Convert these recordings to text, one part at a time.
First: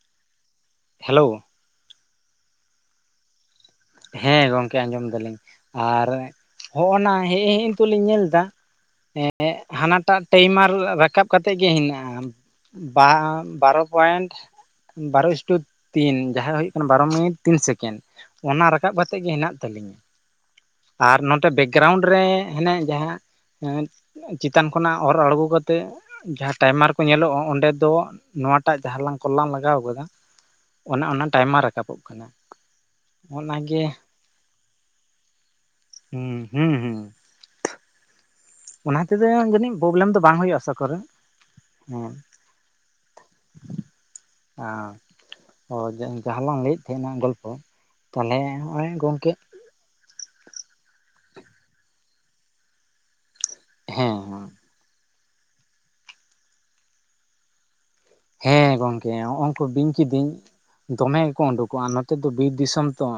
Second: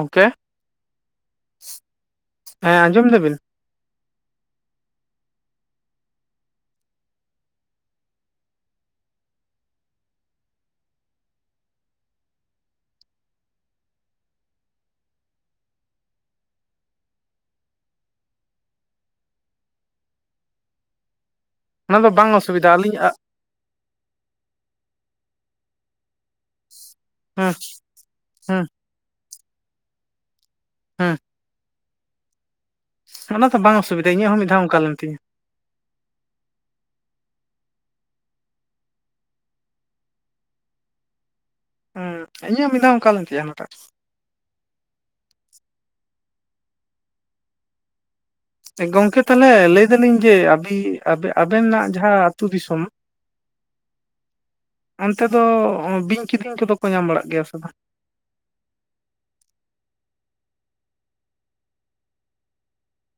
ᱚᱝᱠᱟ ᱦᱮᱞᱳ ᱦᱮᱸ ᱟᱸᱡᱚᱢ ᱫᱟᱵᱤᱱ ᱦᱮᱸ ᱜᱚᱝᱠᱮ ᱟᱸᱡᱚᱢ ᱫᱟᱹᱞᱤᱧ ᱟᱨ ᱦᱚᱜᱼᱚ ᱱᱟ ᱦᱮᱡ ᱦᱮ ᱱᱤᱛᱚᱜ ᱞᱤᱧ ᱧᱮᱞ ᱫᱟ ᱾ ᱦᱮᱸ ᱦᱟᱱᱟᱴᱟᱜ ᱴᱟᱭᱤᱢ ᱟᱨ ᱨᱟᱠᱟᱵ ᱠᱟᱛᱮᱜ ᱜᱮ ᱦᱮᱱᱟᱜᱼᱟ ᱵᱟ ᱵᱟᱨᱚ ᱯᱚᱭᱮᱱᱴ ᱵᱟᱨᱳ ᱤᱥᱴᱩ ᱛᱤᱱ ᱡᱟᱦᱟᱸ ᱦᱩᱭᱩᱜ ᱠᱟᱱᱟ ᱵᱟᱨᱚ ᱢᱤᱱᱤᱴ ᱛᱤᱱ ᱥᱮᱠᱮᱱᱰ ᱚᱱᱟ ᱨᱟᱠᱟᱵ ᱠᱟᱛᱮᱜ ᱜᱮ ᱦᱮᱱᱟᱜ ᱛᱟᱹᱞᱤᱧᱟᱹ᱾ ᱟᱨ ᱱᱚᱛᱮ ᱚᱱᱟ ᱵᱮᱠᱜᱨᱟᱣᱩᱱᱰ ᱫᱚ ᱨᱮ ᱵᱟᱝ ᱚᱥᱩᱵᱤᱫᱟ ᱦᱟᱱᱮ ᱟᱹᱞᱤᱧ ᱟᱜ ᱡᱟᱦᱟᱸ ᱮᱸᱫ ᱪᱮᱛᱟᱱ ᱠᱷᱚᱱᱟᱜ ᱚᱨ ᱟᱬᱜᱚ ᱠᱟᱛᱮᱜ ᱡᱟᱦᱟᱸ ᱴᱟᱭᱢᱟᱨ ᱠᱚ ᱧᱮᱞᱚᱜ ᱦᱩᱸ ᱚᱸᱰᱮ ᱫᱚ ᱦᱩᱸ ᱱᱚᱣᱟᱴᱟᱜ ᱡᱟᱦᱟᱸ ᱞᱟᱝ ᱠᱚᱞ ᱞᱟᱝ ᱞᱟᱜᱟᱣ ᱟᱠᱟᱫᱟ ᱚᱱᱟ ᱦᱩᱸ ᱚᱱᱟ ᱴᱟᱭᱢᱟᱨ ᱨᱟᱠᱟᱵᱚᱜ ᱠᱟᱱᱟ᱾ ᱚᱱᱟ ᱫᱚ ᱵᱟᱝ ᱚᱱᱟᱜᱮ ᱚᱥᱩᱵᱤᱫᱟ ᱤᱧᱟᱹᱜ ᱦᱚᱸ ᱢᱤᱫ ᱫᱷᱟᱣ ᱚᱝᱠᱟ ᱞᱮᱱ ᱛᱤᱧᱟᱹ ᱦᱩᱸ ᱦᱩᱸ ᱦᱩᱸ ᱚᱱᱟ ᱦᱚᱛᱮ ᱫᱚ ᱡᱟᱹᱱᱤᱡ ᱯᱨᱚᱵᱞᱮᱢ ᱫᱚ ᱵᱟᱝ ᱦᱩᱭᱩᱜ ᱟᱥᱟ ᱠᱚᱨᱮ ᱦᱩᱸ ᱤᱧᱟᱹᱜ ᱢᱤᱫᱷᱟᱣ ᱚᱱᱠᱟ ᱞᱮᱧ ᱛᱟᱭᱟ ᱦᱟᱱᱟᱴᱟᱜ ᱨᱮ ᱟᱸ ᱚ ᱡᱟᱦᱟᱸ ᱞᱟᱝ ᱞᱟᱹᱭᱮᱫ ᱛᱟᱦᱮᱸᱱᱟ ᱜᱚᱞᱯᱚ ᱛᱟᱦᱞᱮ ᱡᱮ ᱜᱚᱝᱠᱮ ᱛᱟᱦᱚᱞᱮ ᱞᱟᱹᱭ ᱫᱟᱹᱞᱤᱧ ᱡᱮ ᱟᱹᱵᱤ ᱟᱵᱮ ᱟᱵᱮᱱᱟᱜ ᱡᱟᱦᱟᱸ ᱟᱹᱛᱩ ᱫᱤᱥᱚᱢ ᱦᱮᱸ ᱚᱱᱛᱮ ᱫᱚ ᱦᱚᱸ ᱵᱤᱧ ᱠᱤᱫᱤᱧ ᱠᱚᱫᱚ ᱠᱚ ᱧᱟᱢ ᱵᱟᱲᱟᱜ ᱜᱮᱭᱟ ᱥᱮ ᱵᱟᱝ ᱦᱮᱸ ᱜᱚᱝᱠᱮ ᱦᱚᱸᱜᱼᱚᱝ ᱠᱩ ᱵᱤᱧ ᱠᱤᱫᱤᱧ ᱫᱚᱢᱮ ᱜᱮᱠᱚ ᱩᱰᱩᱠᱚᱜᱼᱟ ᱱᱚᱛᱮ ᱫᱚ ᱵᱤᱨ ᱫᱤᱥᱚᱢ ᱛᱚ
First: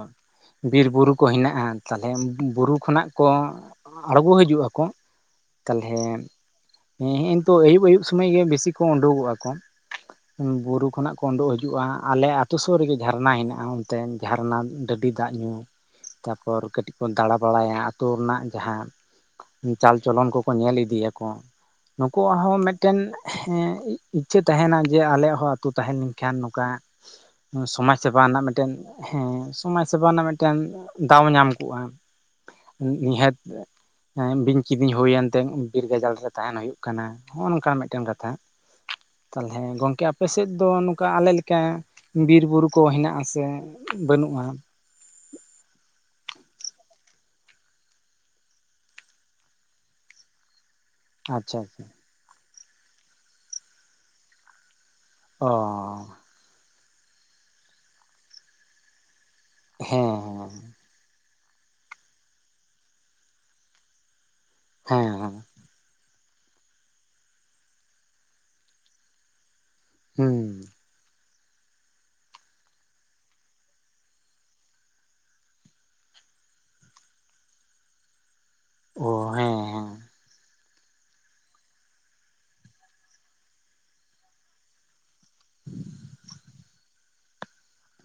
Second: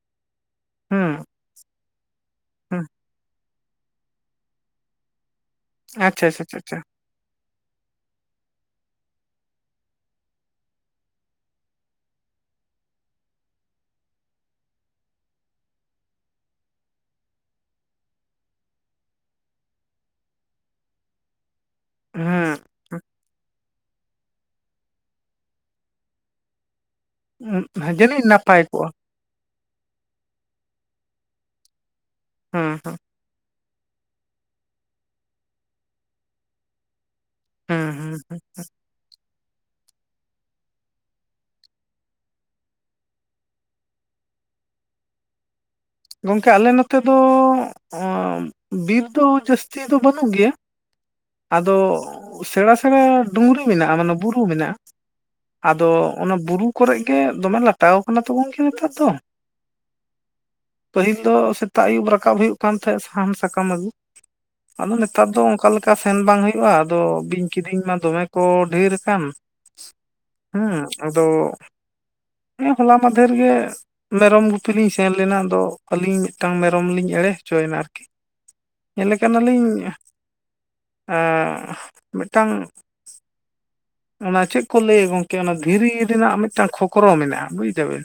ᱦᱩᱸ ᱵᱤᱨᱵᱩᱨᱩ ᱠᱚ ᱦᱮᱱᱟᱜᱼᱟ ᱛᱟᱦᱚᱞᱮ ᱵᱩᱨᱩ ᱦᱩᱸ ᱠᱷᱚᱱᱟᱜ ᱠᱚ ᱟᱬᱜᱚ ᱦᱤᱡᱩᱜ ᱟᱠᱚ ᱛᱟᱦᱚᱞᱮ ᱦᱮᱸᱮᱸ ᱟᱪᱪᱷᱟ ᱟᱪᱪᱷᱟ ᱟᱪᱪᱷᱟ ᱟᱪᱪᱷᱟ ᱱᱤᱛᱚ ᱟᱹᱭᱩᱵ ᱟᱭᱩᱵ ᱥᱚᱢᱚᱭ ᱜᱮ ᱵᱤᱥᱤ ᱠᱚ ᱩᱰᱩᱠᱚᱜ ᱟᱠᱚ ᱵᱩᱨᱩ ᱠᱷᱚᱱᱟᱜ ᱠᱚ ᱩᱰᱩᱠ ᱦᱤᱡᱩᱜᱼᱟ ᱟᱞᱮ ᱟᱛᱩ ᱥᱩᱨ ᱨᱮᱜᱮ ᱡᱷᱟᱨᱱᱟ ᱦᱮᱱᱟᱜᱼᱟ ᱚᱱᱛᱮ ᱡᱷᱟᱨᱱᱟ ᱰᱟᱹᱰᱤ ᱫᱟᱜ ᱧᱩ ᱛᱟᱨᱯᱚᱨ ᱠᱟᱹᱴᱤᱡ ᱠᱚ ᱫᱟᱬᱟ ᱵᱟᱲᱟᱭᱟ ᱟᱹᱛᱩ ᱨᱮᱱᱟᱜ ᱡᱟᱦᱟᱸ ᱪᱟᱞᱪᱚᱞᱚᱱ ᱠᱚᱠᱚ ᱧᱮᱞ ᱤᱫᱤᱭᱟᱠᱚ ᱱᱩᱠᱩᱣᱟᱜ ᱦᱮᱸ ᱦᱚᱸ ᱢᱤᱫᱴᱮᱱ ᱤᱪᱪᱷᱟᱹ ᱛᱟᱦᱮᱱᱟ ᱡᱮ ᱟᱞᱮᱭᱟᱜ ᱦᱚᱸ ᱟᱛᱳ ᱛᱟᱦᱮᱸ ᱞᱮᱱᱠᱷᱟᱱ ᱱᱚᱝᱠᱟ ᱦᱩᱸ ᱥᱚᱢᱟᱡᱽ ᱥᱮᱵᱟ ᱡᱟᱹᱱᱤᱡ ᱨᱮᱱᱟᱜ ᱱᱟᱯᱟᱭ ᱢᱤᱫᱴᱮᱱ ᱠᱚᱜᱼᱟ ᱦᱮᱸ ᱥᱚᱢᱟᱡᱽ ᱥᱮᱵᱟ ᱨᱮᱱᱟᱜ ᱢᱤᱫᱴᱮᱱ ᱫᱟᱣ ᱧᱟᱢ ᱠᱚᱜᱼᱟ ᱦᱮᱸ ᱦᱮᱸ ᱱᱤᱦᱟᱹᱛ ᱦᱮᱸ ᱵᱤᱧ ᱠᱤᱫᱤᱧ ᱦᱩᱭᱮᱱ ᱛᱮ ᱵᱤᱨ ᱜᱟᱡᱟᱲ ᱨᱮ ᱛᱟᱦᱮᱱ ᱦᱩᱭᱩᱜ ᱠᱟᱱᱟ ᱦᱚᱸᱜᱼᱚ ᱱᱚᱝᱠᱟ ᱦᱮᱸ ᱢᱤᱫᱴᱮᱱ ᱠᱟᱛᱷᱟ [unintelligible] ᱛᱟᱦᱚᱞᱮ ᱜᱚᱝᱠᱮ ᱟᱯᱮ ᱥᱮᱫ ᱫᱚ ᱱᱚᱝᱠᱟ ᱟᱞᱮ ᱞᱮᱠᱟ ᱵᱤᱨ ᱵᱩᱨᱩ ᱠᱚ ᱦᱮᱱᱟᱜ ᱟᱥᱮ ᱵᱟᱹᱱᱩᱜᱼᱟ ᱜᱚᱢᱠᱮ ᱟᱞᱮ ᱱᱚᱛᱮ ᱫᱚ ᱵᱤᱨ ᱫᱚ ᱡᱟᱹᱥᱛᱤ ᱫᱚ ᱵᱟᱹᱱᱩᱜ ᱜᱮᱭᱟ ᱟᱪᱪᱷᱟ ᱟᱫᱚ ᱟᱪᱪᱷᱟ ᱥᱮᱬᱟ ᱥᱮᱬᱟ ᱰᱩᱝᱨᱤ ᱢᱮᱱᱟᱜᱼᱟ ᱢᱟᱱᱮ ᱵᱩᱨᱩ ᱢᱮᱱᱟᱜᱼᱟ ᱚ ᱟᱫᱚ ᱚᱱᱟ ᱵᱩᱨᱩ ᱠᱚᱨᱮ ᱜᱮ ᱫᱚᱢᱮ ᱞᱟᱴᱟᱣ ᱟᱠᱟᱱᱟ ᱛᱚ ᱜᱚᱢᱠᱮ ᱱᱮᱛᱟᱨ ᱫᱚ ᱦᱮᱸ ᱯᱟᱹᱦᱤᱞ ᱫᱚ ᱥᱮᱛᱟᱜ ᱟᱹᱭᱩᱵ ᱨᱟᱠᱟᱵ ᱦᱩᱭᱩᱜ ᱠᱟᱱ ᱛᱟᱦᱮᱸᱫ ᱥᱟᱦᱟᱱ ᱥᱟᱠᱟᱢ ᱟᱹᱜᱩ ᱟᱫᱚ ᱦᱮᱸ ᱦᱮᱸ ᱱᱮᱛᱟᱨ ᱦᱮᱸ ᱫᱚ ᱚᱱᱠᱟ ᱚᱱᱠᱟ ᱥᱮᱱ ᱵᱟᱝ ᱦᱩᱭᱩᱜᱼᱟ ᱟᱫᱚ ᱵᱤᱧ ᱠᱤᱰᱤᱧ ᱢᱟ ᱫᱚᱢᱮ ᱠᱚ ᱰᱷᱮᱨ ᱟᱠᱟᱱ ᱦᱩᱸ ᱟᱫᱚ ᱦᱮᱸ ᱦᱚᱞᱟ ᱢᱟᱫᱷᱮᱨ ᱜᱮ ᱢᱮᱨᱚᱢ ᱜᱩᱯᱤ ᱞᱤᱧ ᱥᱮᱱ ᱞᱮᱱᱟ ᱟᱫᱚ ᱟᱹᱞᱤᱧ ᱢᱤᱫᱴᱟᱝ ᱢᱮᱨᱚᱢ ᱞᱤᱧ ᱮᱲᱮ ᱦᱚᱪᱚᱭᱮᱱᱟ ᱟᱨᱠᱤ ᱚ ᱧᱮᱞᱮ ᱦᱮᱸ ᱠᱟᱱᱟᱞᱤᱧ ᱮᱸ [unintelligible] ᱢᱤᱫᱴᱟᱝ ᱚᱱᱟ ᱪᱮᱫ ᱠᱚ ᱞᱟᱹᱭᱟ ᱜᱚᱝᱠᱮ ᱚᱱᱟ ᱫᱷᱤᱨᱤ ᱨᱮᱱᱟᱜ ᱢᱤᱫᱴᱟᱝ ᱠᱷᱚᱠᱨᱚ ᱢᱮᱱᱟᱜᱼᱟ ᱵᱩᱡ ᱮᱫᱟᱵᱤᱱ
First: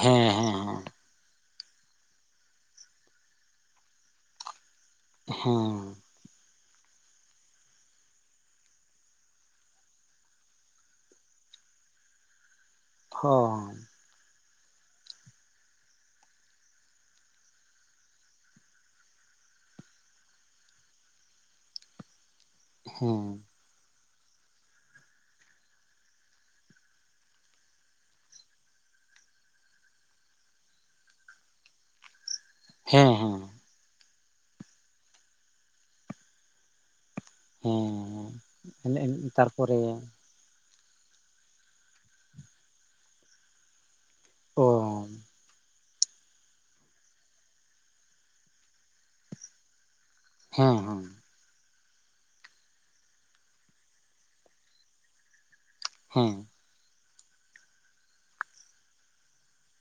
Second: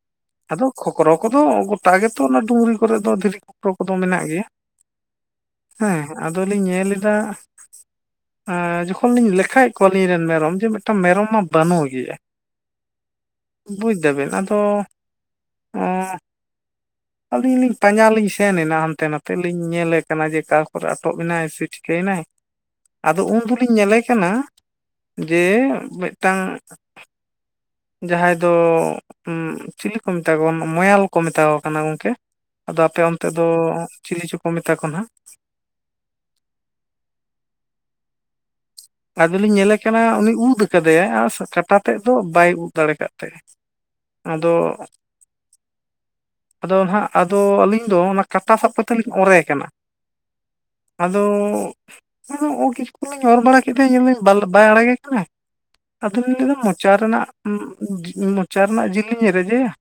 ᱦᱮᱸ ᱦᱮᱸ ᱟᱫᱚ ᱦᱮᱸ ᱠᱷᱚᱠᱨᱚ ᱠᱚᱫᱚ ᱜᱚᱴᱟ ᱜᱮᱛᱚ ᱚᱱᱟ ᱰᱩᱝᱨᱤ ᱠᱚᱨᱮ ᱫᱚ ᱫᱷᱤᱨᱤ ᱠᱷᱚᱠᱨᱚ ᱠᱚᱫᱚ ᱢᱮᱱᱟᱜ ᱜᱮᱭᱟ ᱦᱮᱸ ᱟᱫᱚᱞᱤᱧ ᱧᱮᱞ ᱮᱫᱟ ᱡᱚᱠᱷᱚᱱ ᱞᱤᱧ ᱞᱮᱠᱷᱟᱭᱮᱫ ᱠᱚᱣᱟ ᱠᱷᱟᱭᱟᱞ ᱮᱫ ᱠᱚᱣᱟᱞᱤᱧ ᱢᱮᱨᱚᱢ ᱡᱮ ᱢᱤᱫᱴᱟᱝ ᱢᱮᱨᱚᱢ ᱢᱟ ᱵᱟᱹᱱᱩᱜ ᱜᱮᱭᱟ ᱦᱚ ᱵᱩᱡᱽ ᱮᱫᱟ ᱵᱮᱱ ᱟᱫᱚ ᱚᱸ [unintelligible] ᱟᱹᱞᱤᱧ ᱞᱤᱧ ᱯᱟᱸᱡᱟ ᱞᱤᱧ ᱥᱮᱱ ᱮᱱᱟ ᱦᱟᱱᱛᱮ ᱱᱟᱛᱮ ᱞᱤᱧ ᱧᱮᱞᱮ ᱠᱟᱱᱟ ᱡᱮ ᱚᱠᱟ ᱠᱚᱨᱮ ᱟᱴᱚᱠ ᱮᱱᱟᱭ ᱥᱮᱭ ᱪᱤᱠᱟᱹᱭᱱᱟᱭ ᱦᱮᱸ ᱟᱫᱚ ᱩᱱ ᱫᱚᱞᱤᱧ ᱧᱮᱞᱮ ᱠᱟᱱᱟ ᱡᱮ ᱢᱤᱫᱴᱟᱝ ᱡᱟᱦᱟᱸᱭ ᱫᱚ ᱦ ᱪᱤᱞᱤ ᱠᱚ ᱢᱮᱛᱟ ᱠᱚ ᱢᱚᱭᱟᱞ ᱠᱚ ᱢᱮᱛᱟ ᱠᱚ ᱠᱟᱱᱟ ᱜᱚᱝᱠᱮ ᱟᱫᱚ ᱟᱯᱮ ᱦᱮᱸ ᱚᱱᱛᱮ ᱫᱚ ᱪᱤᱞᱤ ᱪᱚ ᱠᱚ ᱢᱮᱛᱟ ᱠᱚ ᱦᱟᱸᱜ ᱦᱩᱸᱻ ᱟᱫᱚᱞᱤᱧ ᱧᱮᱞᱮ ᱠᱟᱱᱟ ᱩᱱᱤ ᱩᱫ ᱠᱟᱫᱮᱭᱟ ᱟᱨ ᱠᱟᱴᱟ ᱛᱮᱫ ᱫᱚ ᱵᱟᱭ ᱩᱫ ᱫᱟᱲᱮ ᱟᱠᱟᱫ ᱛᱟᱭᱟ ᱟᱫᱚ ᱚ ᱟᱫᱚ ᱦᱟᱜ ᱟᱫᱚ ᱟᱹᱞᱤᱧ ᱫᱚ ᱚᱱᱟ ᱠᱟᱴᱟ ᱥᱟᱵ ᱠᱟᱛᱮᱫ ᱞᱤᱧ ᱚᱨᱮ ᱠᱟᱱᱟ ᱦᱮᱸ ᱦᱮᱸ ᱟᱫᱚ ᱠᱤᱪᱩ ᱜᱟᱱ ᱞᱤᱧ ᱚᱨ ᱵᱟᱲᱟ ᱧᱮᱞᱫᱟᱹᱧ ᱧᱮᱞᱫᱟᱹᱧ ᱵᱟᱭ ᱟᱲᱟᱜᱮ ᱠᱟᱱᱟ ᱟᱫᱚᱧ ᱦᱮᱸ ᱞᱟᱹᱭᱟ ᱢᱚᱪᱟ ᱨᱮᱱᱟᱜ ᱢᱚᱪᱟ ᱨᱮᱱᱟᱜ ᱡᱤᱞᱤᱧ ᱨᱮᱡᱮᱭᱟ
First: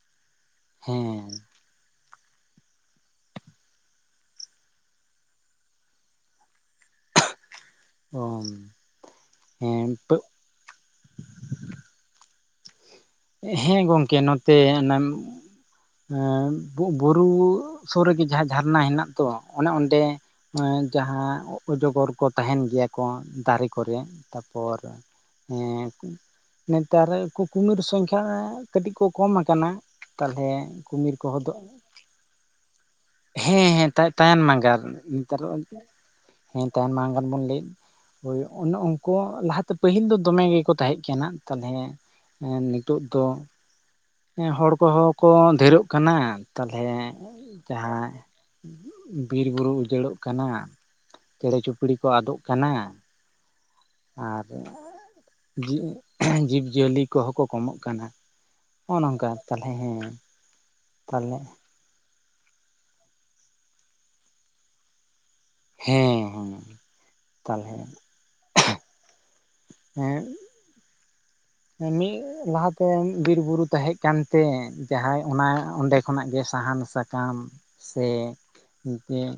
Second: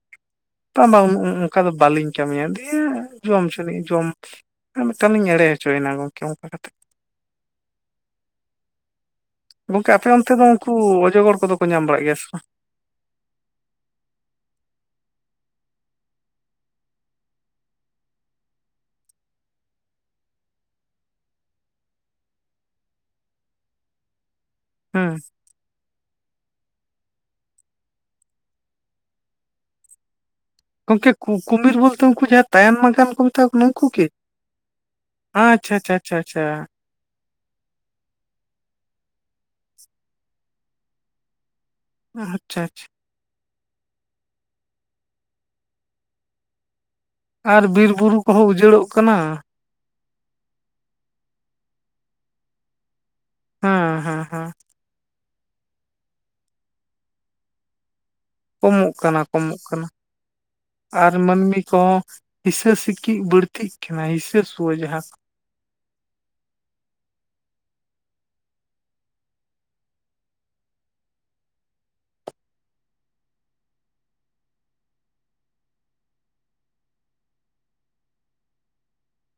ᱵᱟᱝ ᱦᱮᱸ ᱚᱠᱟ ᱫᱚ ᱵᱟᱹᱞᱤᱧ ᱠᱟᱹᱢᱤᱭᱟ ᱫᱤᱭᱮ ᱡᱚᱢ ᱦᱚᱪᱟᱱᱤ ᱡᱚᱢ ᱟᱨ ᱢᱤᱫᱤᱛᱟᱝ ᱞᱤᱧ ᱮᱲᱮ ᱦᱚᱪᱚᱭᱮᱱᱟ ᱜᱚᱝᱠᱮ ᱚᱱᱠᱟ ᱠᱟᱛᱮᱫ ᱚ ᱦᱮᱸ ᱜᱚᱝᱠᱮ ᱟᱯᱮ ᱚᱱᱛᱮ ᱫᱚ ᱩᱱᱠᱩ ᱚᱡᱚᱜᱚᱲ ᱠᱚᱫᱚ ᱠᱚ ᱧᱟᱢ ᱵᱟᱲᱟᱜ ᱜᱮᱭᱟ ᱥᱮ ᱦᱮᱸ ᱜᱚᱢᱠᱮ ᱱᱚᱛᱮ ᱚᱱᱟ ᱵᱩᱨᱩ ᱥᱩᱨ ᱨᱮᱜᱮ ᱡᱟᱦᱟᱸ ᱡᱷᱟᱨᱱᱟ ᱦᱮᱱᱟᱜ ᱛᱚ ᱚᱱᱮ ᱚᱸᱰᱮ ᱡᱟᱦᱟᱸ ᱚᱡᱚᱜᱚᱨ ᱠᱚ ᱛᱟᱦᱮᱱ ᱜᱮᱭᱟ ᱠᱚ ᱫᱟᱨᱮ ᱠᱚᱨᱮ ᱛᱟᱯᱚᱨ ᱦᱩᱸ ᱦᱮᱸ ᱱᱮᱛᱟᱨ ᱠᱩ ᱠᱩᱢᱤᱨ ᱥᱚᱝᱠ ᱦᱮᱸ ᱠᱟᱹᱴᱤᱡ ᱠᱚ ᱠᱚᱢ ᱟᱠᱟᱱᱟ ᱛᱟᱦᱚᱞᱮ ᱜᱚᱢᱠᱮ ᱠᱩᱢᱤᱨ ᱠᱚᱦᱚᱸ ᱠᱩᱢᱤᱨ ᱵᱚᱞᱛᱮ ᱩᱱᱠᱩ ᱡᱟᱦᱟᱸ ᱛᱟᱭᱟᱝ ᱢᱟᱜᱟᱱ ᱠᱚ ᱢᱮᱛᱟ ᱠᱚ ᱦᱮᱸ ᱱᱩᱠᱩ ᱦᱮᱸ ᱠᱤ ᱛᱟᱭᱟᱝ ᱢᱟᱜᱟᱨ ᱱᱮᱛᱟᱨ ᱟᱪᱪᱷᱟ ᱟᱪᱪᱷᱟ ᱟᱪᱪᱷᱟ ᱟᱪᱪᱷᱟ ᱦᱮᱸ ᱛᱟᱭ ᱢᱟᱜᱟᱨ ᱵᱚᱱ ᱞᱟᱹᱭᱮᱫ ᱦᱳᱭ ᱚᱱᱮ ᱩᱱᱠᱩ ᱞᱟᱦᱟᱛᱮ ᱯᱟᱹᱦᱤᱞ ᱫᱚ ᱫᱚᱢᱮ ᱜᱮᱠᱚ ᱛᱟᱦᱮᱸ ᱠᱟᱱᱟ ᱛᱟᱞᱚᱞᱮ ᱟᱪᱪᱷᱟ ᱦᱮᱸ ᱟᱪᱪᱷᱟ ᱱᱤᱛᱳᱜ ᱫᱚ ᱦᱚᱲ ᱠᱚᱦᱚᱸ ᱠᱚ ᱰᱷᱮᱨᱚᱜ ᱠᱟᱱᱟ ᱛᱟᱞᱚᱞᱮ ᱟᱨ ᱵᱤᱨ ᱡᱟᱦᱟᱸ ᱵᱩᱨᱩ ᱠᱚᱦᱚᱸ ᱩᱡᱟᱹᱲᱚᱜ ᱠᱟᱱᱟ ᱵᱤᱨ ᱵᱩᱨᱩ ᱩᱡᱟᱹᱲᱚᱜ ᱠᱟᱱᱟ ᱪᱮᱬᱮ ᱪᱩᱯᱲᱤ ᱠᱚ ᱟᱫᱚᱜ ᱠᱟᱱᱟ ᱦᱮᱸ ᱦᱮᱸ ᱦᱮᱸ ᱟᱨ ᱡᱤ ᱡᱤᱵᱽ ᱡᱤᱭᱟᱹᱞᱤ ᱠᱚᱦᱚᱸ ᱠᱚ ᱠᱚᱢᱚᱜ ᱠᱟᱱᱟ ᱠᱚᱢᱚᱜ ᱱᱚᱜᱼᱚ ᱠᱟᱱᱟ ᱱᱚᱝᱠᱟ ᱠᱚᱢᱚᱜ ᱛᱟᱞᱦᱮ ᱠᱟᱱᱟ ᱦᱮᱸ ᱟᱨ ᱛᱟᱞᱦᱮ ᱢᱟᱹᱱᱢᱤ ᱠᱚᱦᱚᱸ ᱦᱤᱥᱟᱹ ᱥᱤᱠᱤᱜ ᱵᱟᱹᱲᱛᱤᱜ ᱠᱟᱱᱟ ᱦᱤᱥᱟᱹᱥᱣᱟᱹ ᱡᱟᱦᱟᱸ ᱦᱮᱸ ᱦᱮᱸ ᱛᱟᱦᱚᱞᱮ ᱦᱮᱸ ᱢᱤᱫ ᱞᱟᱦᱟᱛᱮ ᱵᱤᱨ ᱵᱩᱨᱩ ᱛᱟᱦᱮᱸ ᱠᱟᱱᱛᱮ ᱡᱟᱦᱟᱸᱭ ᱚᱱᱟ ᱚᱸᱰᱮ ᱠᱷᱚᱱᱟᱜ ᱜᱮ ᱥᱟᱦᱟᱱ ᱥᱟ ᱥᱟᱠᱟᱢ ᱥᱮ ᱢᱤᱫᱴᱮᱱ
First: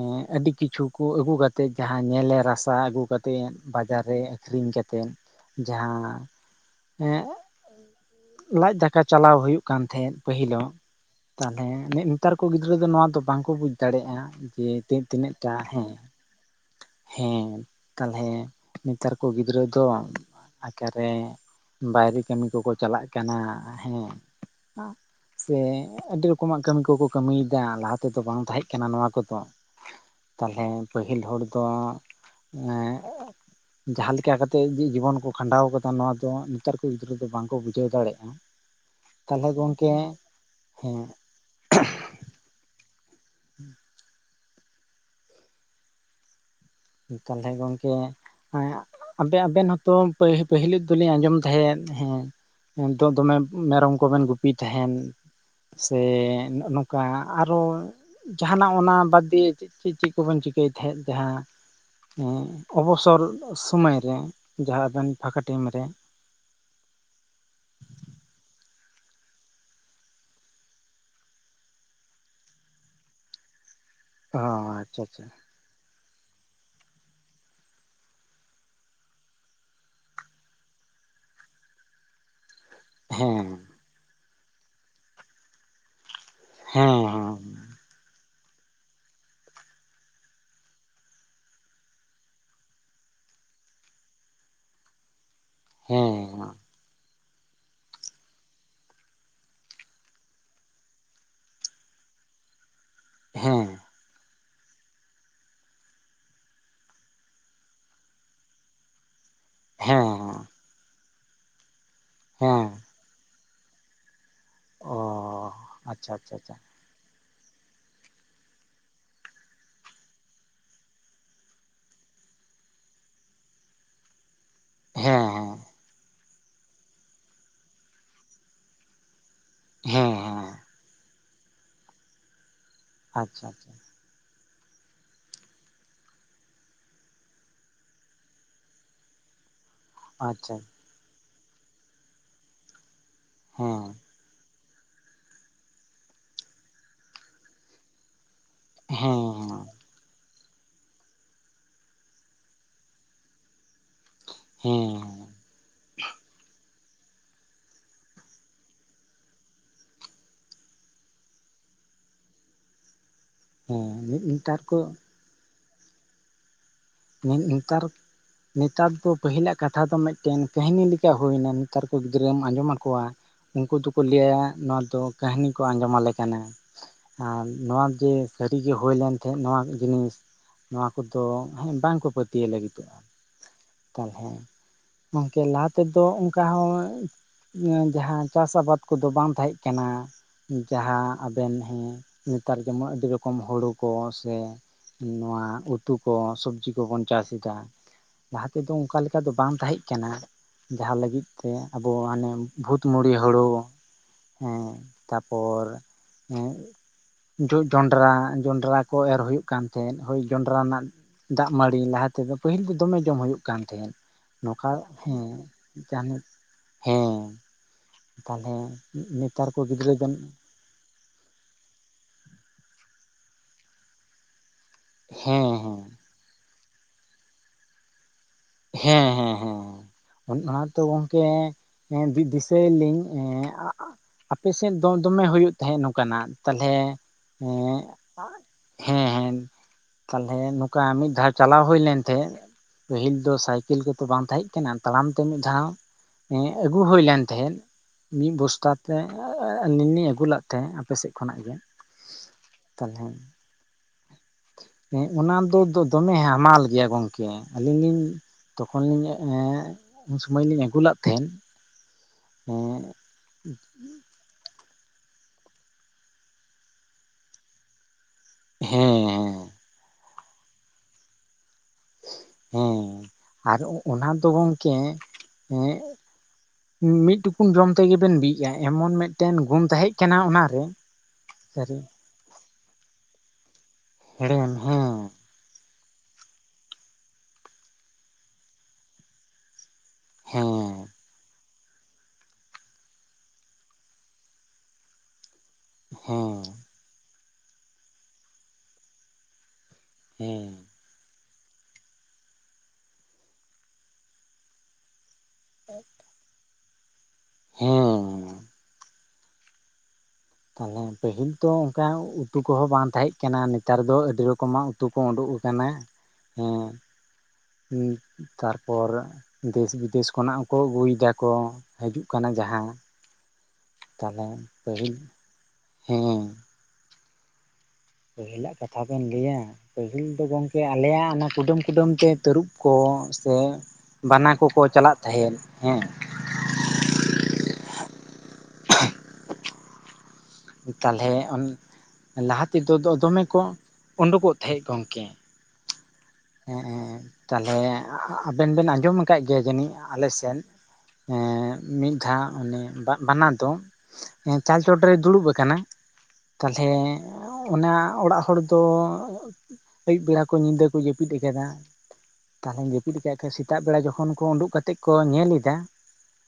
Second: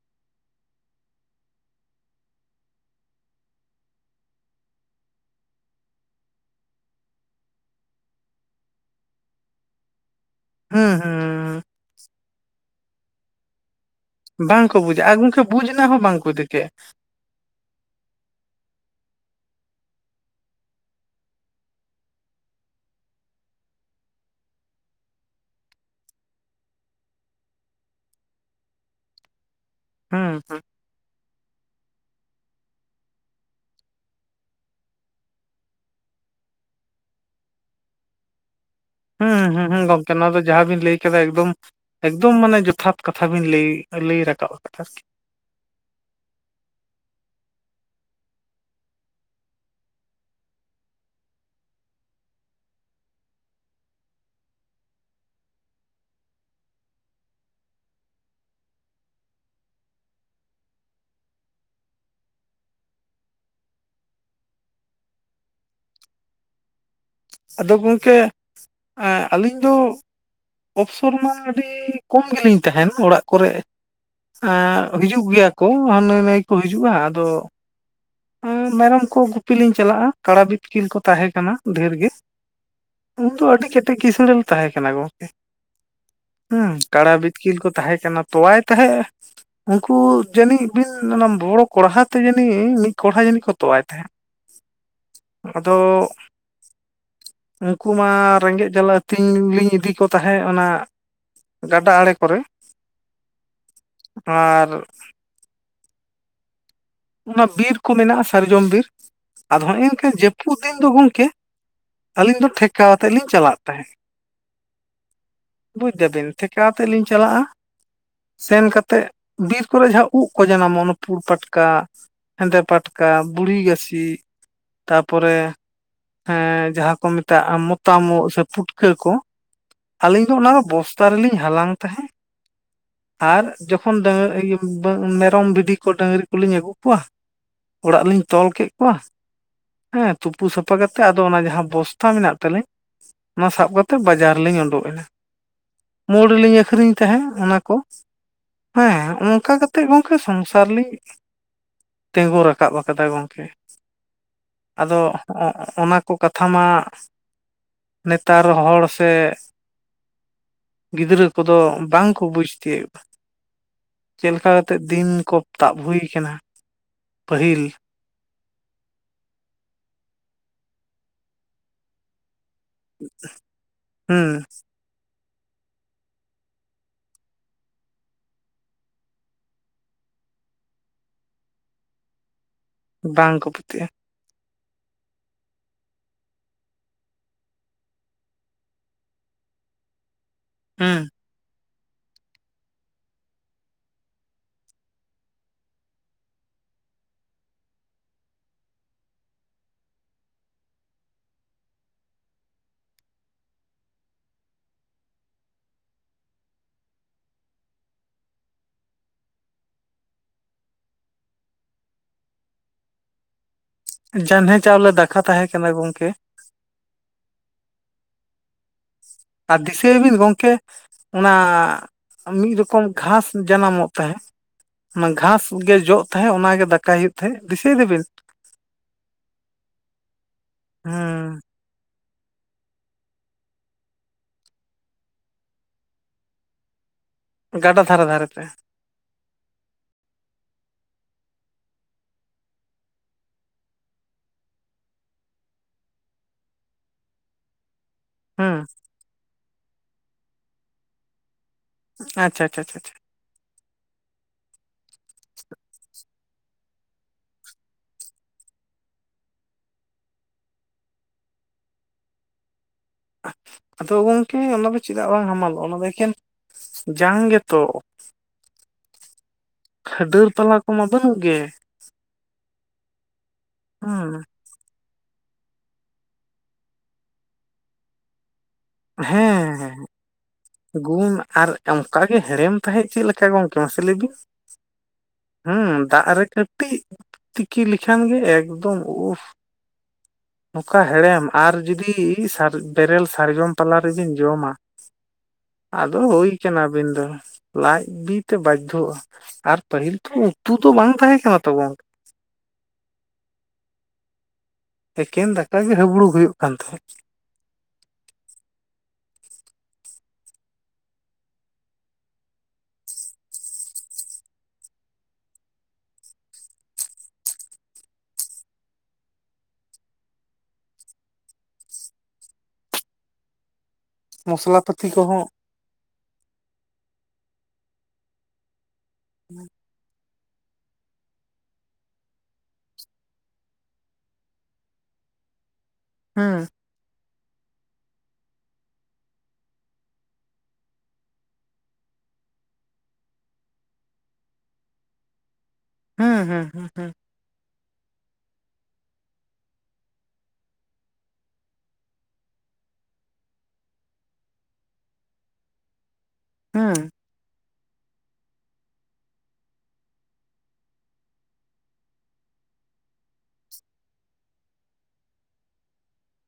ᱮ ᱟᱹᱰᱤ ᱠᱤᱪᱷᱩ ᱟᱹᱜᱩ ᱠᱟᱛᱮᱜ ᱡᱟᱦᱟᱸ ᱧᱮᱞᱮ ᱨᱟᱥᱟ ᱟᱹᱜᱩ ᱠᱟᱛᱮᱜ ᱵᱟᱡᱟᱨ ᱨᱮ ᱟᱹᱠᱷᱨᱤᱧ ᱠᱟᱛᱮᱜ ᱡᱟᱦᱟᱸ ᱦᱮᱸ ᱞᱟᱡ ᱫᱟᱠᱟ ᱪᱟᱞᱟᱣ ᱦᱩᱭᱩᱜ ᱠᱟᱱ ᱛᱟᱦᱮᱸᱫ ᱯᱟᱹᱦᱤᱞᱚᱜ ᱦᱩᱸ ᱛᱟᱦᱚᱞᱮ ᱦᱩᱸ ᱱᱮᱛᱟᱨ ᱠᱚ ᱜᱤᱫᱽᱨᱟᱹ ᱫᱚ ᱱᱚᱣᱟ ᱫᱚ ᱵᱟᱝᱠᱚ ᱵᱩᱡᱽ ᱫᱟᱲᱮᱭᱟᱜ-ᱟ ᱵᱟᱝᱠᱚ ᱵᱩᱡᱽ-ᱟ ᱜᱚᱢᱠᱮ ᱵᱩᱡᱽ ᱨᱮᱱᱟᱜ ᱦᱚᱸ ᱵᱟᱝᱠᱚ ᱫᱤᱠᱮᱜ-ᱟ ᱦᱮᱸ ᱛᱟᱦᱚᱞᱮ ᱱᱮᱛᱟᱨ ᱠᱚ ᱜᱤᱫᱽᱨᱟᱹ ᱫᱚ ᱟᱠᱟᱨᱮ ᱵᱟᱦᱨᱮ ᱠᱟᱹᱢᱤ ᱠᱚᱠᱚ ᱪᱟᱞᱟᱜ ᱠᱟᱱᱟ ᱦᱮᱸ ᱥᱮ ᱟᱹᱰᱤ ᱨᱚᱠᱚᱢᱟᱜ ᱠᱟᱹᱢᱤ ᱠᱚᱠᱚ ᱠᱟᱹᱢᱤᱭᱮᱫᱟ ᱞᱟᱦᱟ ᱛᱮᱫᱚ ᱵᱟᱝ ᱛᱟᱦᱮᱸ ᱠᱟᱱᱟ ᱱᱚᱣᱟ ᱠᱚᱫᱚ ᱦᱩᱸ ᱛᱟᱦᱚᱞᱮ ᱯᱟᱹᱦᱤᱞ ᱦᱚᱲ ᱫᱚ ᱢᱟᱱᱮ ᱡᱟᱦᱟᱸ ᱞᱮᱠᱟ ᱠᱟᱛᱮᱜ ᱡᱤᱵᱚᱱ ᱠᱚ ᱠᱷᱟᱸᱰᱟᱣ ᱟᱠᱟᱫᱟ ᱱᱚᱣᱟ ᱡᱮᱢᱚᱱ ᱱᱮᱛᱟᱨ ᱠᱚ ᱜᱤᱫᱽᱨᱟᱹ ᱫᱚ ᱵᱟᱝᱠᱚ ᱵᱩᱡᱷᱟᱹᱣ ᱫᱟᱲᱮᱭᱟᱜ-ᱟ ᱦᱩᱸᱻᱦᱩᱻᱦᱩᱸᱻᱦᱩᱸ ᱜᱚᱢᱠᱮ ᱱᱚᱣᱟ ᱫᱚ ᱡᱟᱦᱟᱸᱵᱮᱱ ᱞᱟᱹᱭ ᱦᱮᱸ ᱠᱮᱫᱟ ᱮᱠᱫᱚᱢ ᱮᱠᱫᱚᱢ ᱢᱟᱱᱮ ᱡᱚᱛᱷᱟᱛ ᱠᱟᱛᱷᱟ ᱵᱤᱱ ᱞᱟᱹᱭ ᱞᱟᱹᱭ ᱨᱟᱠᱟᱵ ᱠᱟᱛᱷᱟ ᱛᱟᱦᱚᱞᱮ ᱜᱚᱢᱠᱮ ᱦᱮᱸ ᱟᱵᱮ ᱟᱵᱮᱱ ᱦᱚᱸᱛᱚ ᱯᱟᱹᱦᱤᱞ ᱫᱚᱞᱤᱧ ᱟᱸᱡᱚᱢ ᱛᱟᱦᱮᱸᱫ ᱦᱮᱸ ᱮ ᱱᱤᱛᱚᱜ ᱫᱚᱢᱮ ᱢᱮᱨᱚᱢ ᱠᱚᱵᱮᱱ ᱜᱩᱯᱤ ᱛᱟᱦᱮᱱ ᱥᱮ ᱱᱚᱜ ᱱᱚᱝᱠᱟ ᱟᱨᱚ ᱡᱟᱦᱟᱸᱱᱟᱜ ᱚᱱᱟ ᱵᱟᱫᱽ ᱫᱤᱭᱮ ᱪᱮᱫ ᱪᱮᱫ ᱪᱮᱫ ᱠᱚᱵᱚᱱ ᱪᱤᱠᱟᱹᱭ ᱛᱟᱦᱮᱸᱫ ᱡᱟᱦᱟᱸ ᱚᱵᱚᱥᱚᱨ ᱥᱚᱢᱚᱭ ᱨᱮ ᱡᱟᱦᱟᱸ ᱟᱵᱮᱱ ᱯᱷᱟᱠᱟ ᱴᱟᱭᱤᱢ ᱨᱮ ᱟᱫᱚ ᱜᱚᱢᱠᱮ ᱟᱹᱞᱤᱧ ᱫᱚ ᱚᱯᱥᱚᱨ ᱢᱟ ᱟᱹᱰᱤ ᱠᱚᱢ ᱜᱮᱞᱤᱧ ᱛᱟᱦᱮᱱ ᱚᱲᱟᱜ ᱠᱚᱨᱮ ᱚ ᱮᱸ ᱟᱪᱪᱷᱟ ᱟᱪᱪᱷᱟ ᱦᱤᱡᱩᱜ ᱜᱮᱭᱟ ᱠᱚ ᱦᱟᱹᱱᱤ ᱱᱷᱟᱹᱭ ᱠᱚ ᱦᱤᱡᱩᱜᱼᱟ ᱟᱫᱚ ᱢᱮᱨᱚᱢ ᱠᱚ ᱜᱩᱯᱤ ᱞᱤᱧ ᱪᱟᱞᱟᱜᱼᱟ ᱠᱟᱲᱟ ᱵᱤᱛᱠᱤᱱ ᱠᱚ ᱛᱟᱦᱮᱸ ᱠᱟᱱᱟ ᱰᱷᱮᱨ ᱜᱮ ᱩᱱ ᱫᱚ ᱦᱮᱸ ᱟᱹᱰᱤ ᱠᱮᱴᱮᱡ ᱠᱤᱥᱟᱸᱬ ᱞᱮ ᱛᱟᱦᱮᱸ ᱠᱟᱱᱟ ᱜᱚᱢᱠᱮ ᱦᱩᱸ ᱠᱟᱲᱟ ᱦᱮᱸ ᱵᱤᱛᱠᱤᱞ ᱠᱚ ᱛᱟᱦᱮᱸ ᱠᱟᱱᱟ ᱛᱚᱣᱟᱭ ᱛᱟᱦᱮᱸᱫ ᱩᱱᱠᱩ ᱡᱟᱹᱱᱤᱡ ᱵᱤᱱ ᱚᱱᱟ ᱵᱚᱲᱚ ᱠᱚᱲᱦᱟ ᱛᱮ ᱡᱟᱹᱱᱤᱡ ᱢᱤᱫ ᱠᱚᱲᱦᱟ ᱡᱟᱹᱱᱤ ᱠᱚ ᱛᱚᱣᱟᱭ ᱛᱟᱦᱮᱸᱜ ᱟᱫᱚᱼᱼ ᱦᱮᱸ ᱩᱱᱠᱩ ᱢᱟ ᱨᱮᱸᱜᱮᱡ ᱡᱟᱞᱟ ᱟᱹᱛᱤᱧ ᱞᱤᱧ ᱤᱫᱤ ᱠᱚ ᱛᱟᱦᱮᱸᱫ ᱚᱱᱟ ᱜᱟᱰᱟ ᱟᱲᱮ ᱠᱚᱨᱮ ᱦᱮᱸ ᱟᱨ ᱚᱱᱟ ᱵᱤᱨ ᱠᱚ ᱢᱮᱱᱟᱜᱼᱟ ᱥᱟᱨᱡᱚᱢ ᱵᱤᱨ ᱟᱫᱚ ᱱᱮᱜᱼᱮ ᱱᱮᱝᱠᱟ ᱦᱮᱸ ᱡᱟᱹᱯᱩᱫ ᱫᱤᱱ ᱫᱚ ᱜᱚᱢᱠᱮ ᱟᱹᱞᱤᱧ ᱫᱚ ᱦᱮᱸ ᱴᱷᱮᱠᱟᱣᱛᱮᱫ ᱞᱤᱧ ᱪᱟᱞᱟᱜ ᱛᱟᱦᱮᱸᱫ ᱚ ᱵᱩᱡᱽ ᱟᱪᱪᱷᱟ ᱫᱟᱹᱵᱤᱱ ᱟᱪᱪᱷᱟ ᱟᱪᱪᱷᱟ ᱴᱷᱮᱠᱟᱛᱮ ᱞᱤᱧ ᱪᱟᱞᱟᱜᱼᱟ ᱥᱮᱱ ᱠᱟᱛᱮᱫ ᱵᱤᱨ ᱠᱚᱨᱮ ᱡᱟᱦᱟᱸ ᱩᱵ ᱠᱚ ᱡᱟᱱᱟᱢᱚᱜ ᱚᱱᱟ ᱯᱩᱲ ᱯᱟᱴᱠᱟ ᱦᱮᱸᱫᱮ ᱯᱟᱴᱠᱟ ᱵᱩᱲᱦᱤ ᱜᱟᱹᱪᱷᱤ ᱦᱮᱸ ᱛᱟᱨᱯᱚᱨᱮ ᱦᱮᱸ ᱦᱮᱸ ᱡᱟᱦᱟᱸ ᱠᱚ ᱢᱮᱛᱟᱜᱼᱟ ᱢᱚᱛᱟᱢᱚᱜ ᱥᱮ ᱯᱩᱴᱠᱟᱹ ᱠᱚ ᱦᱮᱸ ᱟᱹᱞᱤᱧ ᱫᱚ ᱚᱱᱟ ᱦᱮᱸ ᱫᱚ ᱵᱚᱥᱛᱟ ᱨᱮᱞᱤᱧ ᱦᱟᱞᱟᱝ ᱛᱟᱦᱮᱸ ᱟᱨ ᱟᱪᱪᱷᱟ ᱟᱪᱪᱷᱟ ᱡᱚᱠᱷᱚᱱ ᱛᱚᱠᱷᱚᱱ [unintelligible] ᱢᱮᱨᱚᱢ ᱵᱷᱤᱰᱤ ᱠᱚ ᱰᱟᱹᱝᱨᱤ ᱠᱩᱞᱤᱧ ᱟᱹᱜᱩ ᱠᱚᱭᱟ ᱚᱲᱟᱜ ᱞᱤᱧ ᱛᱚᱞ ᱠᱮᱫ ᱠᱚᱣᱟ ᱦᱮᱸ ᱛᱩᱯᱩ ᱟᱪᱪᱷᱟ ᱥᱟᱯᱷᱟ ᱠᱟᱛᱮ ᱛᱮ ᱟᱫᱚ ᱚᱱᱟ ᱡᱟᱦᱟᱸ ᱵᱚᱥᱛᱟ ᱢᱮᱱᱟᱜ ᱛᱟᱞᱮᱧ ᱚᱱᱟ ᱥᱟᱵ ᱦᱮᱸ ᱠᱟᱛᱮᱫ ᱵᱟᱡᱟᱨ ᱨᱮᱞᱤᱧ ᱩᱰᱩᱠ ᱮᱱᱟ ᱢᱳᱲ ᱨᱮᱞᱤᱧ ᱟᱹᱠᱷᱨᱤᱧ ᱛᱟᱦᱮᱸᱫ ᱚᱱᱟ ᱠᱚ ᱦᱮᱸ ᱚᱱᱠᱟ ᱠᱟᱛᱮ ᱜᱚᱝᱠ ᱠᱟ ᱥᱚᱝᱥᱟᱨ ᱞᱤᱱ ᱛᱤᱸᱜᱩ ᱨᱟᱠᱟᱵ ᱟᱠᱟᱫᱟᱭ ᱜᱚᱢᱠᱮ ᱟᱫᱚ ᱦᱮᱸ ᱚᱱᱟ ᱠᱚ ᱠᱟᱛᱷᱟ ᱢᱟ ᱱᱮᱛᱟᱨ ᱦᱚᱲ ᱥᱮ ᱜᱤᱫᱽᱨᱟᱹ ᱠᱚᱫᱚ ᱵᱟᱝ ᱠᱚ ᱵᱩᱡᱽ ᱛᱤᱭᱳᱜᱼᱟ ᱦᱮᱸ ᱪᱮᱫᱞᱮᱠᱟ ᱱᱮᱛᱟᱨ ᱠᱟᱛᱮ ᱠᱚ ᱫᱤᱱ ᱠᱚ ᱛᱟᱵ ᱦᱩᱭᱟᱠᱟᱱᱟ [unintelligible] ᱱᱮᱛᱟᱨ ᱫᱚ ᱯᱟᱹᱦᱤᱞᱟᱜ ᱠᱟᱛᱷᱟ ᱫᱚ ᱢᱤᱫᱴᱮᱱ ᱠᱟᱹᱦᱱᱤ ᱞᱮᱠᱟ ᱦᱩᱭᱱᱟ ᱱᱮᱛᱟᱨ ᱠᱚ ᱜᱤᱫᱽᱨᱟᱹ ᱟᱸᱡᱚᱢᱟᱫᱼ ᱩᱱᱠᱩ ᱫᱚᱠᱚ ᱦᱩᱸ ᱞᱟᱹᱭᱟ ᱱᱚᱣᱟ ᱫᱚ ᱠᱟᱹᱦᱱᱤ ᱠᱚ ᱟᱸᱡᱚᱢ ᱟᱞᱮ ᱠᱟᱱᱟ ᱟᱨ ᱱᱚᱣᱟ ᱡᱮ ᱥᱟᱹᱨᱤᱜᱮ ᱦᱩᱭᱞᱮᱱ ᱛᱮ ᱱᱚᱣᱟ ᱡᱤᱱᱤᱥ ᱱᱚᱣᱟ ᱠᱚᱫᱚ ᱦᱮᱸ ᱵᱟᱝᱠᱚ ᱯᱟᱹᱛᱭᱟᱹᱣ ᱞᱟᱹᱜᱤᱫᱚᱜᱼᱟ ᱵᱟᱝ ᱠᱚ ᱯᱩᱛᱤᱜᱼᱟ [unintelligible] ᱦᱮᱸ ᱜᱚᱝᱠᱮ ᱞᱟᱦᱟ ᱛᱮᱫᱚ ᱚᱱᱠᱟ ᱦᱚᱸᱼᱼ ᱡᱟᱦᱟᱸ ᱪᱟᱥ ᱟᱵᱟᱫ ᱠᱚᱫᱚ ᱵᱟᱝ ᱛᱟᱦᱮᱸ ᱠᱟᱱᱟ ᱦᱩᱸ ᱡᱟᱦᱟᱸᱼ ᱟᱵᱮᱱ ᱦᱮᱸ ᱱᱮᱛᱟᱨ ᱡᱮᱢᱚᱱ ᱟᱹᱰᱤ ᱨᱚᱠᱚᱢ ᱦᱳᱲᱳ ᱠᱚ ᱥᱮ ᱱᱚᱣᱟ ᱩᱛᱩ ᱠᱚ ᱥᱚᱵᱽᱡᱤ ᱠᱚᱵᱚᱱ ᱪᱟᱥ ᱮᱫᱟ ᱞᱟᱦᱟ ᱛᱮᱫᱚ ᱚᱱᱠᱟ ᱞᱮᱠᱟ ᱫᱚ ᱵᱟᱝ ᱛᱟᱦᱮᱸ ᱠᱟᱱᱟ ᱡᱟᱦᱟᱸ ᱞᱟᱹᱜᱤᱫ ᱛᱮ ᱟᱵᱩ ᱦᱟᱱᱮ ᱵᱷᱩᱛᱢᱚᱲᱤ ᱦᱩᱲᱩ ᱦᱮᱸ ᱛᱟᱯᱚᱨ ᱮᱸ ᱡᱚᱜ ᱡᱚᱸᱰᱨᱟ ᱡᱚᱸᱰᱨᱟ ᱠᱚ ᱮᱨ ᱦᱩᱭᱩᱜ ᱠᱟᱱ ᱛᱟᱦᱮᱸᱫ ᱦᱳᱭ ᱡᱚᱸᱰᱨᱟ ᱨᱮᱱᱟᱜ ᱫᱟᱜ ᱢᱟᱹᱲᱤ ᱞᱟᱦᱟ ᱛᱮᱫᱚ ᱯᱟᱹᱦᱤᱞ ᱫᱚ ᱫᱚᱢᱮ ᱡᱚᱢ ᱦᱩᱭᱩᱜ ᱠᱟᱱ ᱛᱟᱦᱮᱸᱫ ᱡᱟᱱᱦᱮ ᱱᱚᱝᱠᱟ ᱪᱟᱣᱞᱮ ᱫᱟᱠᱟ ᱦᱮᱸ ᱛᱟᱦᱮᱸ ᱠᱟᱱᱟ ᱜᱚᱝᱠᱮ ᱡᱟᱦᱟᱱᱤᱡ ᱦᱮᱸ [unintelligible] ᱛᱟᱦᱚᱞᱮ ᱱᱤᱛ ᱟᱨ ᱫᱤᱥᱟᱹᱭᱟᱵᱤᱱ ᱜᱚᱝᱠᱮ ᱚᱱᱟ ᱢᱤᱫ ᱨᱚᱠᱚᱢ ᱜᱷᱟᱥ ᱡᱟᱱᱟᱢᱚᱜ ᱛᱟᱦᱮᱸᱫ ᱚᱱᱟ ᱜᱷᱟᱥ ᱦᱮᱸ ᱜᱮ ᱦᱮᱸ ᱡᱚᱜ ᱛᱟᱦᱮᱸᱫ ᱚ ᱜᱮ ᱫᱟᱠᱟᱭ ᱦᱩᱭᱩᱜ ᱛᱟᱦᱮᱸᱫ ᱫᱤᱥᱟᱹᱭ ᱫᱟᱵᱤᱱ? ᱦᱮᱸ ᱦᱮᱸ ᱦᱮᱸ ᱚᱱᱟᱛᱚ ᱜᱚᱝᱠᱮ ᱦᱩᱸ ᱦᱮᱸ ᱫᱤᱥᱟᱹᱭᱟᱞᱤᱧ [unintelligible] ᱟᱯᱮᱥᱮᱫ ᱫᱚ ᱫᱚᱢᱮ ᱦᱩᱭᱩᱜ ᱛᱟᱦᱮᱸᱫ ᱱᱚᱝᱠᱟᱱᱟᱜ ᱛᱟᱦᱚᱞᱮ ᱜᱟᱰᱟ ᱫᱷᱟᱨᱮ ᱫᱷᱟᱨᱮ ᱛᱮ᱾ ᱦᱮᱸ ᱦᱮᱸ ᱛᱟᱦᱞᱮ ᱱᱚᱝᱠᱟ ᱢᱤᱫ ᱫᱷᱟᱣ ᱪᱟᱞᱟᱣ ᱦᱩᱭ ᱞᱮᱱ ᱛᱟᱦᱮᱸ ᱯᱟᱹᱦᱤᱞ ᱫᱚ ᱥᱟᱭᱠᱮᱞ ᱠᱚᱛᱚ ᱵᱟᱝ ᱛᱟᱦᱮᱸ ᱠᱟᱱᱟ ᱛᱟᱲᱟᱢ ᱛᱮ ᱢᱤᱫ ᱫᱷᱟᱣ ᱟᱹᱜᱩ ᱦᱩᱭ ᱞᱮᱱ ᱛᱟᱦᱮᱸᱫ ᱢᱤᱫ ᱦᱩᱸ ᱵᱚᱥᱛᱟ ᱛᱮ [unintelligible] ᱟᱹᱜᱩ ᱞᱮᱫ ᱛᱟᱦᱮᱸ ᱟᱯᱮ ᱥᱮᱫ ᱠᱷᱚᱱᱟᱜ ᱜᱮ ᱟᱪᱪᱷᱟ ᱟᱪᱪᱷᱟ [inaudible] ᱟᱪᱪᱷᱟ ᱛᱟᱦᱚᱞᱮ ᱦᱮᱸ ᱚᱱᱟ ᱫᱚ ᱫᱚᱢᱮ ᱦᱟᱢᱟᱞ ᱜᱮᱭᱟ ᱜᱚᱝᱠᱮ ᱟᱹᱞᱤᱧ ᱞᱤᱧ ᱛᱚᱠᱷᱚᱱᱤᱧ ᱩᱱ ᱥᱚᱢᱟᱹᱭ ᱞᱤᱧ ᱟᱹᱜᱩ ᱞᱮᱫ ᱛᱟᱦᱮᱸᱱ ᱦᱮᱸ ᱟᱫᱚ ᱜᱚᱝᱠᱮ ᱚᱱᱟ ᱫᱚ ᱪᱮᱫᱟᱜ ᱵᱟᱝ ᱦᱟᱢᱟᱞᱚᱜᱼᱟ ᱚᱱᱟ ᱫᱚ ᱮᱠᱮᱱ ᱡᱟᱝ ᱜᱮᱛᱚ᱾ ᱦᱮᱸ ᱦᱮᱸ [unintelligible] ᱰᱟᱹᱨ ᱯᱟᱞᱟ ᱠᱚᱢᱟ ᱵᱟᱹᱱᱩᱜ ᱜᱮ ᱦᱮᱸ ᱟᱨ ᱚᱱᱟ ᱦᱮᱸ ᱫᱚ ᱜᱚᱝᱠᱮ ᱢᱤᱫ ᱴᱩᱠᱩᱱ ᱡᱚᱢ ᱛᱮᱜᱮᱵᱮᱱ ᱵᱤᱜᱼᱟ ᱮᱢᱚᱱ ᱢᱤᱫᱴᱮᱱ ᱜᱩᱱ ᱦᱮᱸ ᱛᱟᱦᱮᱸᱡ ᱠᱟᱱᱟ ᱚᱱᱟ ᱜᱩᱱ ᱟᱨ ᱚᱱᱠᱟ ᱜᱮ ᱦᱮᱲᱮᱢ ᱛᱟᱦᱮᱸᱫ ᱪᱮᱫ ᱞᱮᱠᱟ ᱜᱚᱝᱠᱮ ᱢᱟᱥᱮ ᱞᱟᱹᱭ ᱵᱤᱱ? ᱦᱮᱲᱮᱢ ᱦᱮᱸ ᱦᱩᱸ ᱫᱟᱜ ᱨᱮ ᱠᱟᱹᱴᱤᱡ ᱛᱤᱠᱤ ᱞᱮᱠᱷᱟᱱ ᱜᱮ ᱮᱠᱫᱚᱢ ᱩᱷ᱾ ᱦᱮᱸ ᱾ ᱚᱠᱟ ᱦᱮᱲᱮᱢ ᱟᱨ ᱡᱩᱫᱤ ᱵᱮᱨᱮᱞ ᱥᱟᱨᱡᱚᱢ ᱯᱟᱞᱟ ᱨᱮᱵᱤᱱ ᱡᱚᱢᱟ, ᱟᱫᱚ ᱦᱩᱭ ᱦᱮᱸ ᱠᱟᱱᱟ ᱟᱵᱤᱱ ᱫᱚ ᱞᱟᱡ ᱵᱤᱛᱮ ᱵᱟᱫᱽᱫᱷᱚᱜᱼᱟ ᱟᱨ ᱯᱟᱹᱦᱤᱞ ᱛᱚ ᱩᱛᱩ ᱦᱮᱸ ᱫᱚ ᱵᱟᱝ ᱛᱟᱦᱮᱸ ᱠᱟᱱᱟ ᱛᱟᱵᱚᱱ ᱾ ᱮᱠᱮᱱ ᱫᱟᱠᱟ ᱜᱮ ᱦᱩᱵᱽᱲᱩᱠ ᱦᱩᱭᱩᱜ ᱠᱟᱱ ᱛᱟᱦᱮᱸᱫ ᱾ ᱦᱮᱸ ᱾ ᱛᱟᱦᱚᱞᱮ ᱯᱟᱹᱦᱤᱞ ᱛᱚ ᱚᱱᱠᱟ ᱩᱛᱩ ᱠᱚᱦᱚᱸ ᱵᱟᱝ ᱛᱟᱦᱮᱸ ᱠᱟᱱᱟ ᱱᱮᱛᱟᱨ ᱫᱚ ᱟᱹᱰᱤ ᱨᱚᱠᱚᱢᱟᱜ ᱩᱛᱩ ᱩᱰᱩᱠ ᱟᱠᱟᱱᱟ ᱦᱮᱸ ᱛᱟᱨᱯᱚᱨ ᱫᱮᱥ ᱵᱤᱫᱮᱥ ᱠᱷᱚᱱᱟᱜ ᱦᱚᱸᱠᱚ ᱟᱹᱜᱩᱭᱮᱫᱟ ᱠᱚ ᱦᱤᱡᱩᱜ ᱠᱟᱱᱟ ᱡᱟᱦᱟᱸ ᱛᱟᱦᱚᱞᱮ ᱢᱚᱥᱞᱟ ᱯᱟᱛᱤ ᱯᱟᱹᱦᱤᱞ ᱠᱚᱦᱚᱸ ᱦᱮᱸ ᱯᱟᱹᱦᱤᱞᱟᱜ ᱠᱟᱛᱷᱟ ᱵᱮᱱ ᱞᱟᱹᱭᱟ ᱯᱟᱹᱦᱤᱞ ᱫᱚ ᱜᱚᱝ ᱠᱮ ᱟᱞᱮᱭᱟᱜ ᱚᱱᱟ ᱠᱩᱰᱟᱹᱢ ᱠᱩᱰᱟᱹᱢ ᱛᱮ ᱛᱟᱹᱨᱩᱵ ᱠᱚ ᱥᱮ ᱵᱟᱱᱟ ᱠᱚᱠᱚ ᱪᱟᱞᱟᱜ ᱛᱟᱦᱮᱸᱱ ᱦᱮᱸ, ᱦᱩᱸ ᱾ ᱛᱟᱦᱚᱞᱮ ᱞᱟᱦᱟ ᱛᱮᱫᱚ ᱫᱚᱢᱮ ᱠᱚ ᱩᱰᱩᱠᱚᱜ ᱛᱟᱦᱮᱸᱫ ᱜᱚᱝᱠᱮ ᱾ ᱦᱮᱸ ᱛᱟᱦᱚᱞᱮ ᱟᱵᱮᱱ ᱵᱮᱱ ᱟᱸᱡᱚᱢ ᱟᱠᱟᱜ ᱜᱮᱭᱟ ᱡᱟᱹᱱᱤᱡ ᱟᱞᱮ ᱥᱮᱱ ᱦᱮᱸ ᱢᱤᱫ ᱫᱷᱟᱹᱣ ᱚᱱᱮ ᱵᱟᱱᱟ ᱫᱚᱱ ᱦᱮᱸ ᱪᱟᱞ ᱪᱚᱴᱨᱮᱭ ᱫᱩᱲᱩᱵ ᱟᱠᱟᱱᱟ, ᱛᱟᱦᱞᱮ ᱦᱮᱸ ᱚᱱᱟ ᱚᱲᱟᱜ ᱦᱚᱲ ᱫᱚ ᱟᱹᱭᱩᱵ ᱵᱮᱲᱟ ᱠᱚ ᱧᱤᱫᱟᱹ ᱠᱚ ᱡᱟᱹᱯᱤᱫ ᱟᱠᱟᱫᱟ, ᱛᱟᱦᱚᱞᱮ ᱡᱟᱹᱯᱤᱫ ᱠᱮᱡ ᱠᱷᱟᱡ ᱠᱚ ᱥᱮᱛᱟᱜ ᱵᱮᱲᱟ ᱡᱚᱠᱷᱚᱱ ᱠᱚ ᱩᱸᱰᱩᱜ ᱠᱟᱛᱮ ᱠᱚ ᱧᱮᱞ ᱮᱫᱟ,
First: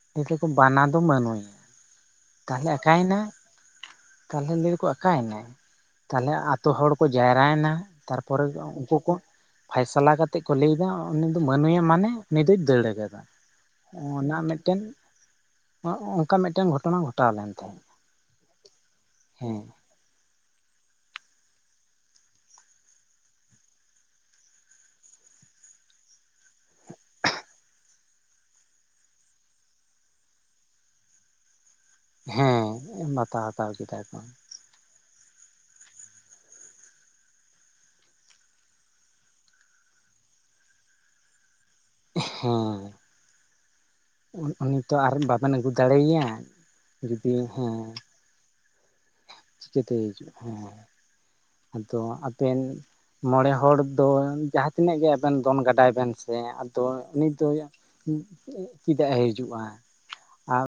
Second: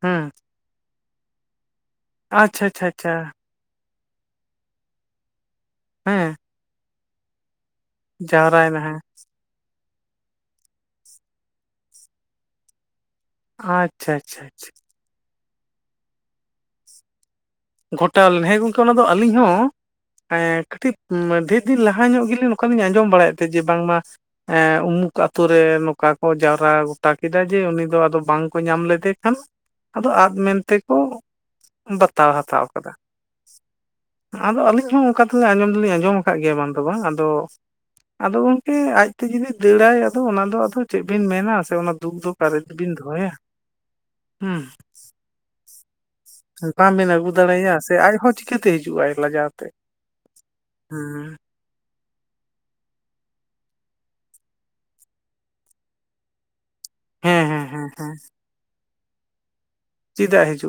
ᱦᱮᱸ [unintelligible] ᱠᱚ ᱵᱟᱱᱟ ᱫᱚ ᱵᱟᱹᱱᱩᱭᱟ ᱟᱪᱪᱷᱟ ᱛᱟᱦᱞᱮ ᱟᱪᱪᱷᱟ ᱟᱠᱟᱭᱮᱱᱟ ᱟᱪᱪᱷᱟ ᱛᱟᱞᱦᱮ ᱞᱟᱹᱭ ᱟᱠᱚ ᱟᱠᱟᱸᱣᱮᱱᱟ? ᱛᱟᱦᱚᱞᱮ ᱦᱮᱸ ᱟᱛᱩ ᱦᱚᱲ ᱠᱚ ᱡᱟᱣᱨᱟᱭᱮᱱᱟ, ᱛᱟᱨᱯᱚᱨᱮ ᱡᱟᱣᱨᱟᱭᱮᱱᱟ ᱩᱱᱠᱩ ᱦᱮᱸ ᱠᱚ ᱯᱷᱟᱭᱥᱟᱞᱟ ᱠᱟᱛᱮ ᱠᱚ ᱞᱟᱹᱭᱮᱫᱟ ᱩᱱᱤ ᱫᱚ ᱵᱟᱹᱱᱩᱜᱭᱟ ᱢᱟᱱᱮ ᱩᱱᱤ ᱫᱚᱭ ᱫᱟᱹᱲ ᱠᱟᱫᱟ ᱟᱪᱪᱷᱟ ᱾ ᱚᱱᱟ ᱟᱪᱪᱷᱟ ᱟᱪᱪᱷᱟ ᱢᱤᱫᱴᱮᱱ ᱚᱱᱠᱟ ᱢᱤᱫᱴᱮᱱ ᱜᱷᱚᱴᱚᱱᱟ ᱜᱷᱚᱴᱟᱣ ᱞᱮᱱ ᱛᱟᱦᱮᱸᱫ ᱾ ᱜᱷᱚᱴᱟᱣ ᱞᱮᱱᱟ, ᱦᱮᱸ ᱜᱚᱝᱠᱮ ᱚᱱᱟᱫᱚ ᱟᱹᱞᱤᱧ ᱦᱚᱸ ᱮᱸ ᱠᱟᱹᱴᱤᱡ ᱰᱷᱮᱨ ᱫᱤᱱ ᱞᱟᱦᱟ ᱧᱚᱜ ᱜᱮᱞᱤᱧ ᱱᱚᱝᱠᱟ ᱞᱤᱧ ᱟᱸᱡᱚᱢ ᱵᱟᱲᱟᱭᱮᱫ ᱛᱮ ᱡᱮ ᱵᱟᱝ ᱢᱟ ᱮᱸ ᱩᱢᱩᱠ ᱟᱛᱩ ᱨᱮ ᱱᱚᱝᱠᱟ ᱠᱚ ᱡᱟᱣᱨᱟ ᱜᱚᱴᱟ ᱠᱮᱫᱟ ᱡᱮ ᱩᱱᱤ ᱫᱚ ᱟᱫᱚ ᱵᱟᱝ ᱠᱚ ᱧᱟᱢ ᱞᱮᱫᱮ ᱠᱷᱟᱱ, ᱟᱫᱚ ᱟᱫ ᱢᱮᱱᱛᱮ ᱠᱚ ᱵᱟᱛᱟᱣᱟ ᱾ ᱦᱟᱛᱟᱣ ᱟᱠᱟᱫᱟ ᱦᱮᱸ ᱵᱟᱛᱟᱣ ᱦᱟᱛᱟᱣ ᱠᱮᱫᱟ ᱠᱚ ᱾ ᱟᱫᱚ ᱟᱹᱞᱤᱧ ᱦᱚᱸ ᱚᱱᱠᱟ ᱟᱸᱡᱚᱢ ᱫᱚᱞᱤᱧ ᱟᱸᱡᱚᱢ ᱟᱠᱟᱫ ᱜᱮᱭᱟ, ᱵᱟᱝ ᱫᱚ ᱵᱟᱝ, ᱟᱫᱚ ᱟᱫᱚ ᱜᱚᱝᱠᱮ ᱟᱡᱛᱮ ᱡᱩᱫᱤ ᱫᱟᱹᱲᱟᱭ ᱟᱫᱚ ᱚᱱᱟ ᱫᱚ ᱟᱫᱚ ᱪᱮᱫ ᱵᱤᱱ ᱢᱮᱱᱟ ᱥᱮ ᱫᱩᱠ ᱫᱚ ᱚᱠᱟᱨᱮ ᱵᱤᱱ ᱦᱮᱸ ᱫᱚᱦᱚᱭᱟ ᱾ ᱦᱩᱸ ᱾ ᱩᱱᱤ ᱛᱚ ᱟᱨ ᱵᱟᱵᱮᱱ ᱟᱹᱜᱩ ᱫᱟᱲᱮᱭᱟᱭᱟ ᱾ ᱵᱟᱝᱵᱤᱱ ᱟᱹᱜᱩ ᱫᱟᱲᱮᱟᱭᱟ ᱥᱮ ᱟᱡᱦᱚᱸ ᱪᱤᱠᱟᱹ ᱛᱮ ᱦᱤᱡᱩᱜ ᱟᱭ ᱾ ᱞᱟᱡᱟᱣ ᱛᱮ ᱪᱤᱠᱟᱹᱛᱮᱭ ᱦᱤᱡᱩᱜᱼᱟ ᱦᱮᱸ ᱾ ᱦᱮᱸ ᱾ ᱟᱫᱚ ᱟᱵᱮᱱ ᱢᱚᱬᱮ ᱦᱚᱲ ᱫᱚ ᱡᱟᱦᱟᱸ ᱛᱤᱱᱟᱹᱜ ᱜᱮ ᱟᱵᱮᱱ ᱫᱚᱱ ᱜᱟᱰᱟᱭ ᱵᱮᱱ ᱥᱮ, ᱛᱚ ᱩᱱᱤ ᱦᱮᱸ ᱫᱚᱭ ᱦᱮᱸ ᱦᱮᱸ ᱦᱮᱸ ᱪᱮᱫᱟᱜ ᱮ ᱦᱤᱡᱩᱜᱼᱟ ᱟᱭ ᱾ ᱪᱮᱫᱟᱜ ᱦᱤᱡᱩᱜ